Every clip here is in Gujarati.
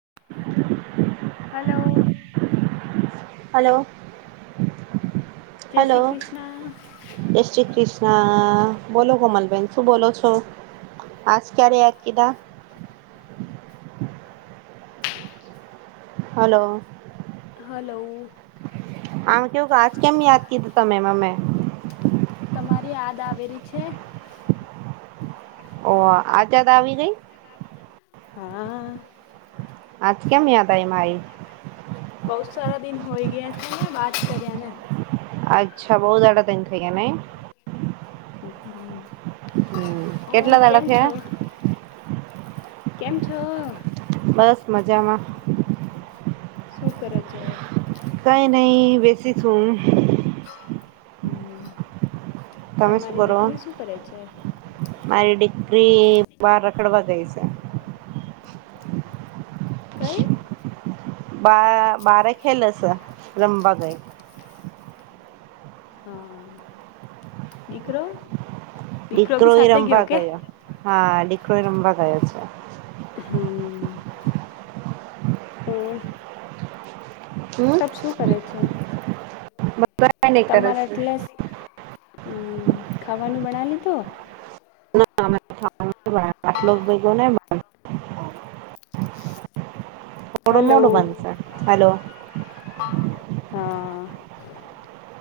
[inaudible] હલો. હલો જય હલો શ્રી કૃષ્ણ જે શ્રી ક્રિષણ- - હા બોલો કોમલબેન શું બોલો છો. આજ ક્યા્યારેદ કીધા. હલો હલો આમ કેવું કજ કેમ યાદ કીધું તમેમાં મેં તમારી યાદ આવેલી છે. ઓ આ ત્યા તો આવી ગઈ? હા. આજ કેમ મેયાદાય માાઈ? બહુત સારા દિન હોય ગયા ને વાત કર્યાને- - અચ્છા બહુ દડા દન થ નહી. હ હમ- - કેટલા તળખ્યા? કેમ છો? બસ મજામાં. શું કરો છો? કઈ નહી બેસી છુ. હમ તમે શું તમારી કરો દીકરી શું કરે છે? ફ્રી બાર રખડવા ગઈ છે. કઈ? બ બાર ખેલસ રમવા ગઈ. હા દીકરો? દીકરો બી એ સાથે રમવા કે ગયો હા દીકરો એ રમવા ગયો છે. હ ઓ સ હમ શું કરે છે બને કર તમારા એટલે હમ ખાવાનું બના લી તોો ના આટલોક બેગને મોડ હલો મોડ મન છે હલો હા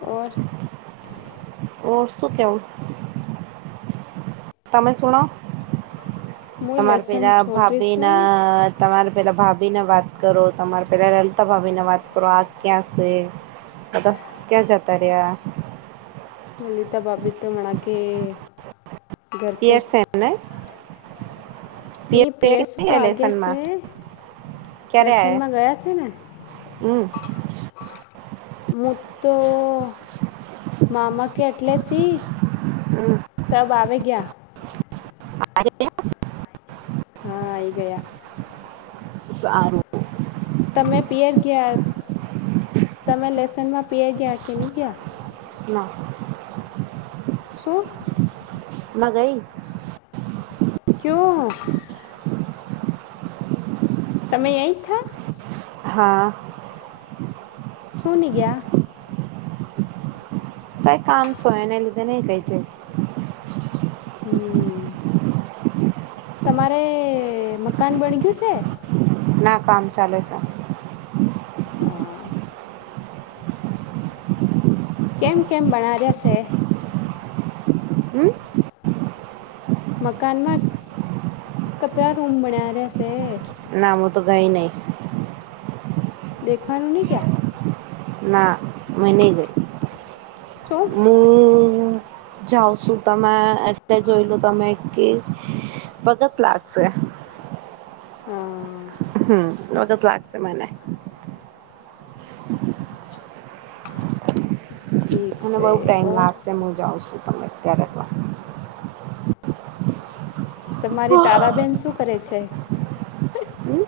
ઓર ઓળ શું કેમ તમે સુણો તમારે પે ના ભાભી ના તમારે પેલા ભાભી ને વાત કરો તમારે પેલા રલતા ભાભીને વાત કરો આ ક્યાં છે અદ કે જાત રહિયા લલિતા બાબી તો મણ કે યરસેના એને પયરસું તો આગે છે લેસનમાં ક્યારે લસનમાં આયા ગયા છે ને હમ મુદુ મા અમ કે એટલેસી તબ આવે ગયા આરે હા આવીઈ ગયા સારું તમે પયર ગયા તમે લસનમાં પિયર ગયા કે નહી ગયા ના સુૂ ના ગઈ કુ તમે એય થા હા શુંન ગયા કઈ કામ સોયને લીધે નહી કઈ છે હમ, તમારે મકાન બણગયું છે ના કામ ચાલે છે હા કેમ કેમ બના જ્યાશે હમ મકાનમાં કચરા ર ઉમનાશે નામું તો ગઈ નહી. દેખાયુ નહી ક્યા ના મને ગઈ શું હું જાવ છું તમે એટલે જોઈ લો તમે કે બચત લાગશે હા હમ વગત લાગશે મને ઠીક મ છે બઉુ ટાઈમ ઓર લાગશે હું જાઉં છું તમે અત્યારે પણ તમારી તારાબેન શું કરે છે હમ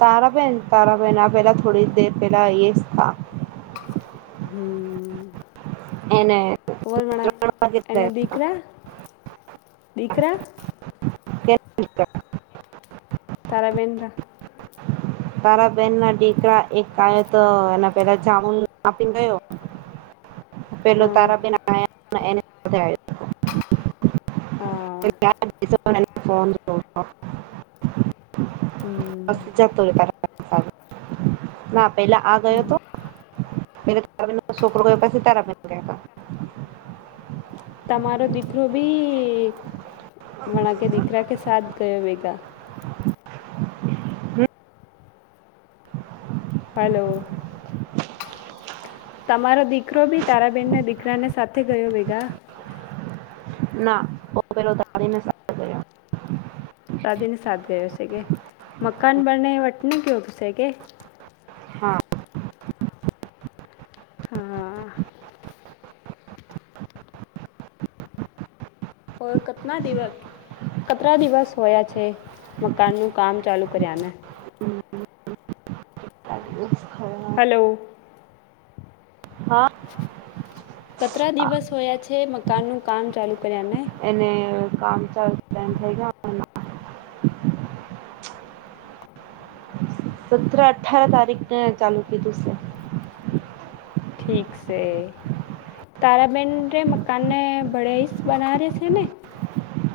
તારાબેન તારાબેન આ પેલા થોડી દેર પેલા એ થ એને ઓલ મના ત્રણ વાગે ગયા. એના દીકરા દીકરા [inaudible] તારાબેન રા તારાબેન ના દીકરા એક કાય તો એના પેલા જામુન આપીને ગયો [inaudible] પેલા હા તારાબેન આયા એની સાથે હા આવ્યો હતો ફો. [inaudible] હમ જતોય ના પેલા આ ગયો હતો મે તારા સોપ પાસે તારાબેન કતા. તમારો દીકરો ભી વણા કે દીકરા કે સાથ ગયો વેગા હ [inaudible] હલો તમારો દીકરો બી તારાબેનના દીકરાને સાથે ગયો ભેગા ના પેલોને ગ રાાધીને સાથ ગયો છે કે મકાન બને વટ ન ગયોગશે કે હા હા ઓ કેતના દિવસ કેટલા દિવસ હોયા છે મકાનનું કામ ચાલુ કર્યાને હ હલો હા કેટલા હા દિવસ હોયા છે મકાન નું કામ ચાલુ કર્યાને એને કામ ચાલ ટમ થ ગ સત અઠાર તારીખને ચાલુ કીધું છે ઠીક છે તારાબેન ર મકાનને ભળેહસ બના રહે છે ને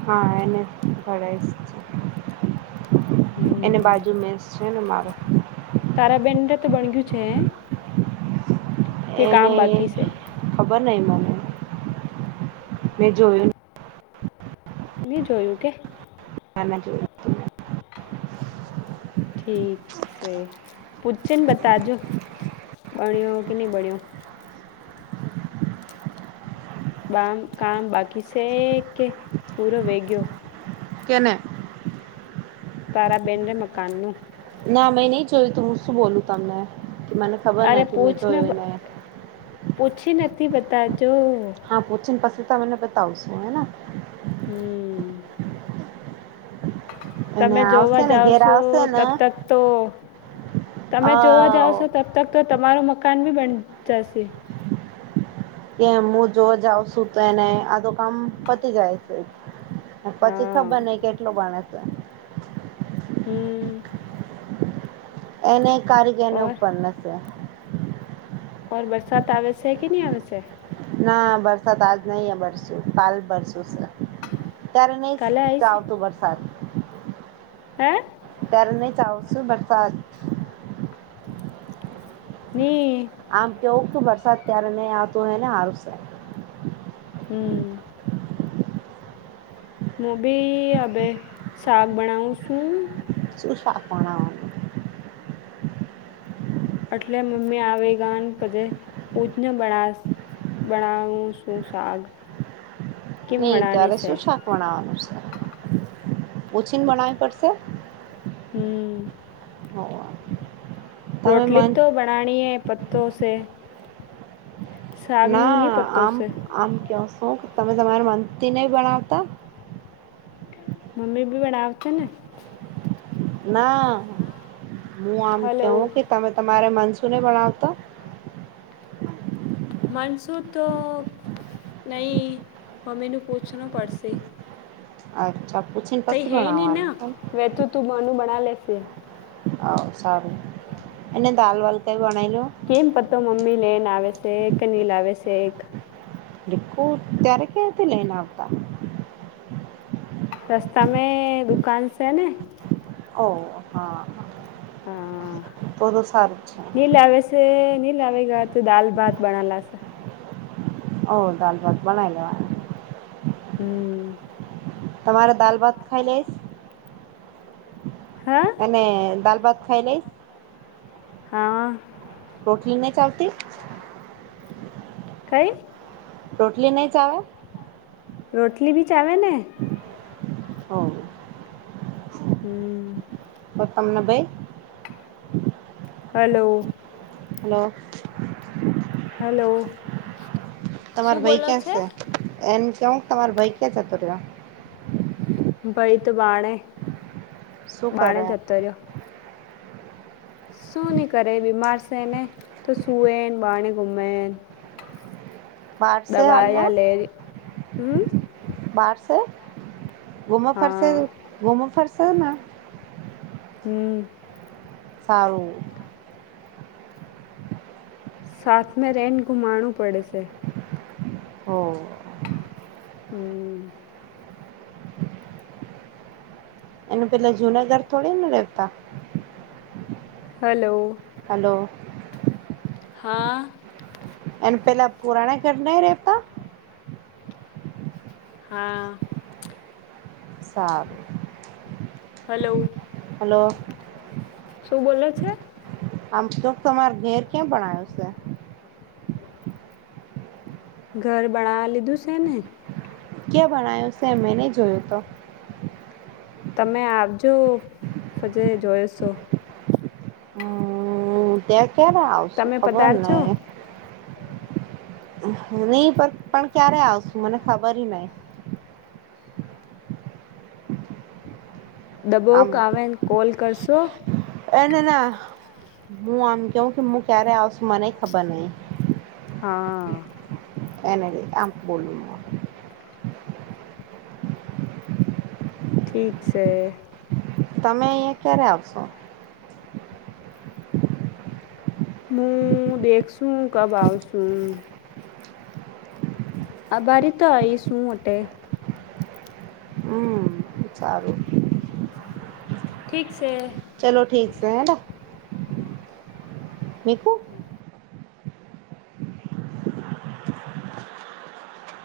હા એને ભઈ છે એને હમ બાજુ મેસ છે ને મારો તારાબેન રે તો બની ગયું છે હે? કે કામ બાકી છે બ ન મને મેં જોયું મે જોયું કે જો ઠીક છે પૂછછ ને બતાજો બણ્યો કે નહીં બણ્યો બામ કામ બાકી છેે કે પૂરો વેગયો કેને તારાબેન મકાનનું ના મેં નહી જોયું તું હું શું બોલું તમને કે મને ખબર અરે નથી મેં પૂછને જોયું બ- એને પૂછી નથી બતા હા પોછન પાછી તને બતાવ છો હે હમ્ એને તમે આવશે જોવા ને જાવ ઘેર છો આવશે ને તબતક તો તમે અ જોવા જાવ છો તબ તક તો તમારું મકાન ભી બન જશે કે હું જોવા જઉં છું તો એને આધો કામ પતી જાય છે પછી હા ખબર નહ કેટલું ગણે છે હમ એને કારીગરને ઓર ઉપર હશે ઓર બરસાત આવે છે કે નહી આવે છે ના બરસાત આજ નહીં હ બરસું પાાલ ભરસું સર ત્યારે નહી કાલે ચ આવી છે આવતું વરસાદ હે ત્યારે નહી ચ આવત સુ બરસાત ની આમ કેવું કે વરસાદ ક્યારે નહી આવતો હોય ને હારું છે હમ મો બી હ શાક બનાવું શું સુુંશ સાગ બનવા એટલે મમ્મી આવે ગ પધે પૂછને બનાસ બનાઉું શું સાાગ નહી ત્યારે શું શાક વણવાનું છે ઓછીને બણવી પડશે હમ હો રોટલી તો બનાણીનીએ પત્તો છે શાકનું નહીં ના પત્તો આમ છે આમ ક્યા હું તમે તમારા મંતી નહી ભણાવતા મ્મી ભી બડા આવ છે ના હું આમ હલો કવું કે તમે તમારે મન ને પણ આવતા માનસો તો નહી મ્મી ન પૂછના પડશે અચ્છા પૂછીને કઈ પછી હે નહી ના ભણાવવાનું વે તો તું માનું બના લેશે હ સારું એને દાલ વલતા કેમ પતો મમ્મી લેન આવે છે એકનલ આવે છે એક દખુ ત્યારેખતે લઈનાવતા રસ્તામાં દુકાન છે ને ઓ હા હા તો તો સારું છે નીલવેશેલ લ ગ દાલ ભાત બનાલા ઓ દાલ ભત બના લેવા હમ તમારે દાલ ભાત ખાઈ લઈશ હા અને દાલ ભાત ખાઈ લઈશ હા ઠલી ન ચાલતી કઈ રોટલી નહી ચ આવે રોટલી બી ચાવેને હ હમ તનબબે હલો હલો હલો તમાર શું ભાઈ બોલો ક્યાં છે એમ કેવું તમાર ભાઈ ક્યાં જતો રહ્યો ભઈ તો બાણે શું બાણે કરે ચતર શું નહી કરે બીમાર છે ને તો સુવે બાણે ગુમે બહાર છે દવા હાલમાં લેરી હ બહાર છે ઘૂમો ફરશે હા ઘૂમો ફરશે ના હમ સારું શાખ મે રેન ગુમાણું પડે સે. ઓહ! હમ એનું પેલા જુનાગઢ થોડીન રેતા હલો હલો હા એન પેલા પુરાણે ઘર નહીં રેતા હા સારું હલો હલો હલો શું બોલે છે? આમ તો તમાર ઘેર ક્યાં બણાયું સે? ઘર બળાવા લીધું સે ને ક્યાં ભણાયું સે મેં ની જોયું તો તમે આવજો પજે જોઈશો અમ ત્યાં ક્યારે આવશું તમે ખબર પધારજો નઈ નહી પણ પણ ક્યારે આવશુ મને ખબર ની હોય [inaudible] આમ દબોક આવેને કોલ કરશો? એને ના મું આમ કેવ કે મું ક્યારે આવશું મને ખબર નહીં. હા એને આમ બોલું ના ઠીક સે તમે અહિયાં ક્યારે આવશો? મું દેખસું કબ આવશું. અભારી તો આઈસ હું અટે એ છારું ઠીક સે ચલો ઠીક સે હેના. મીકું?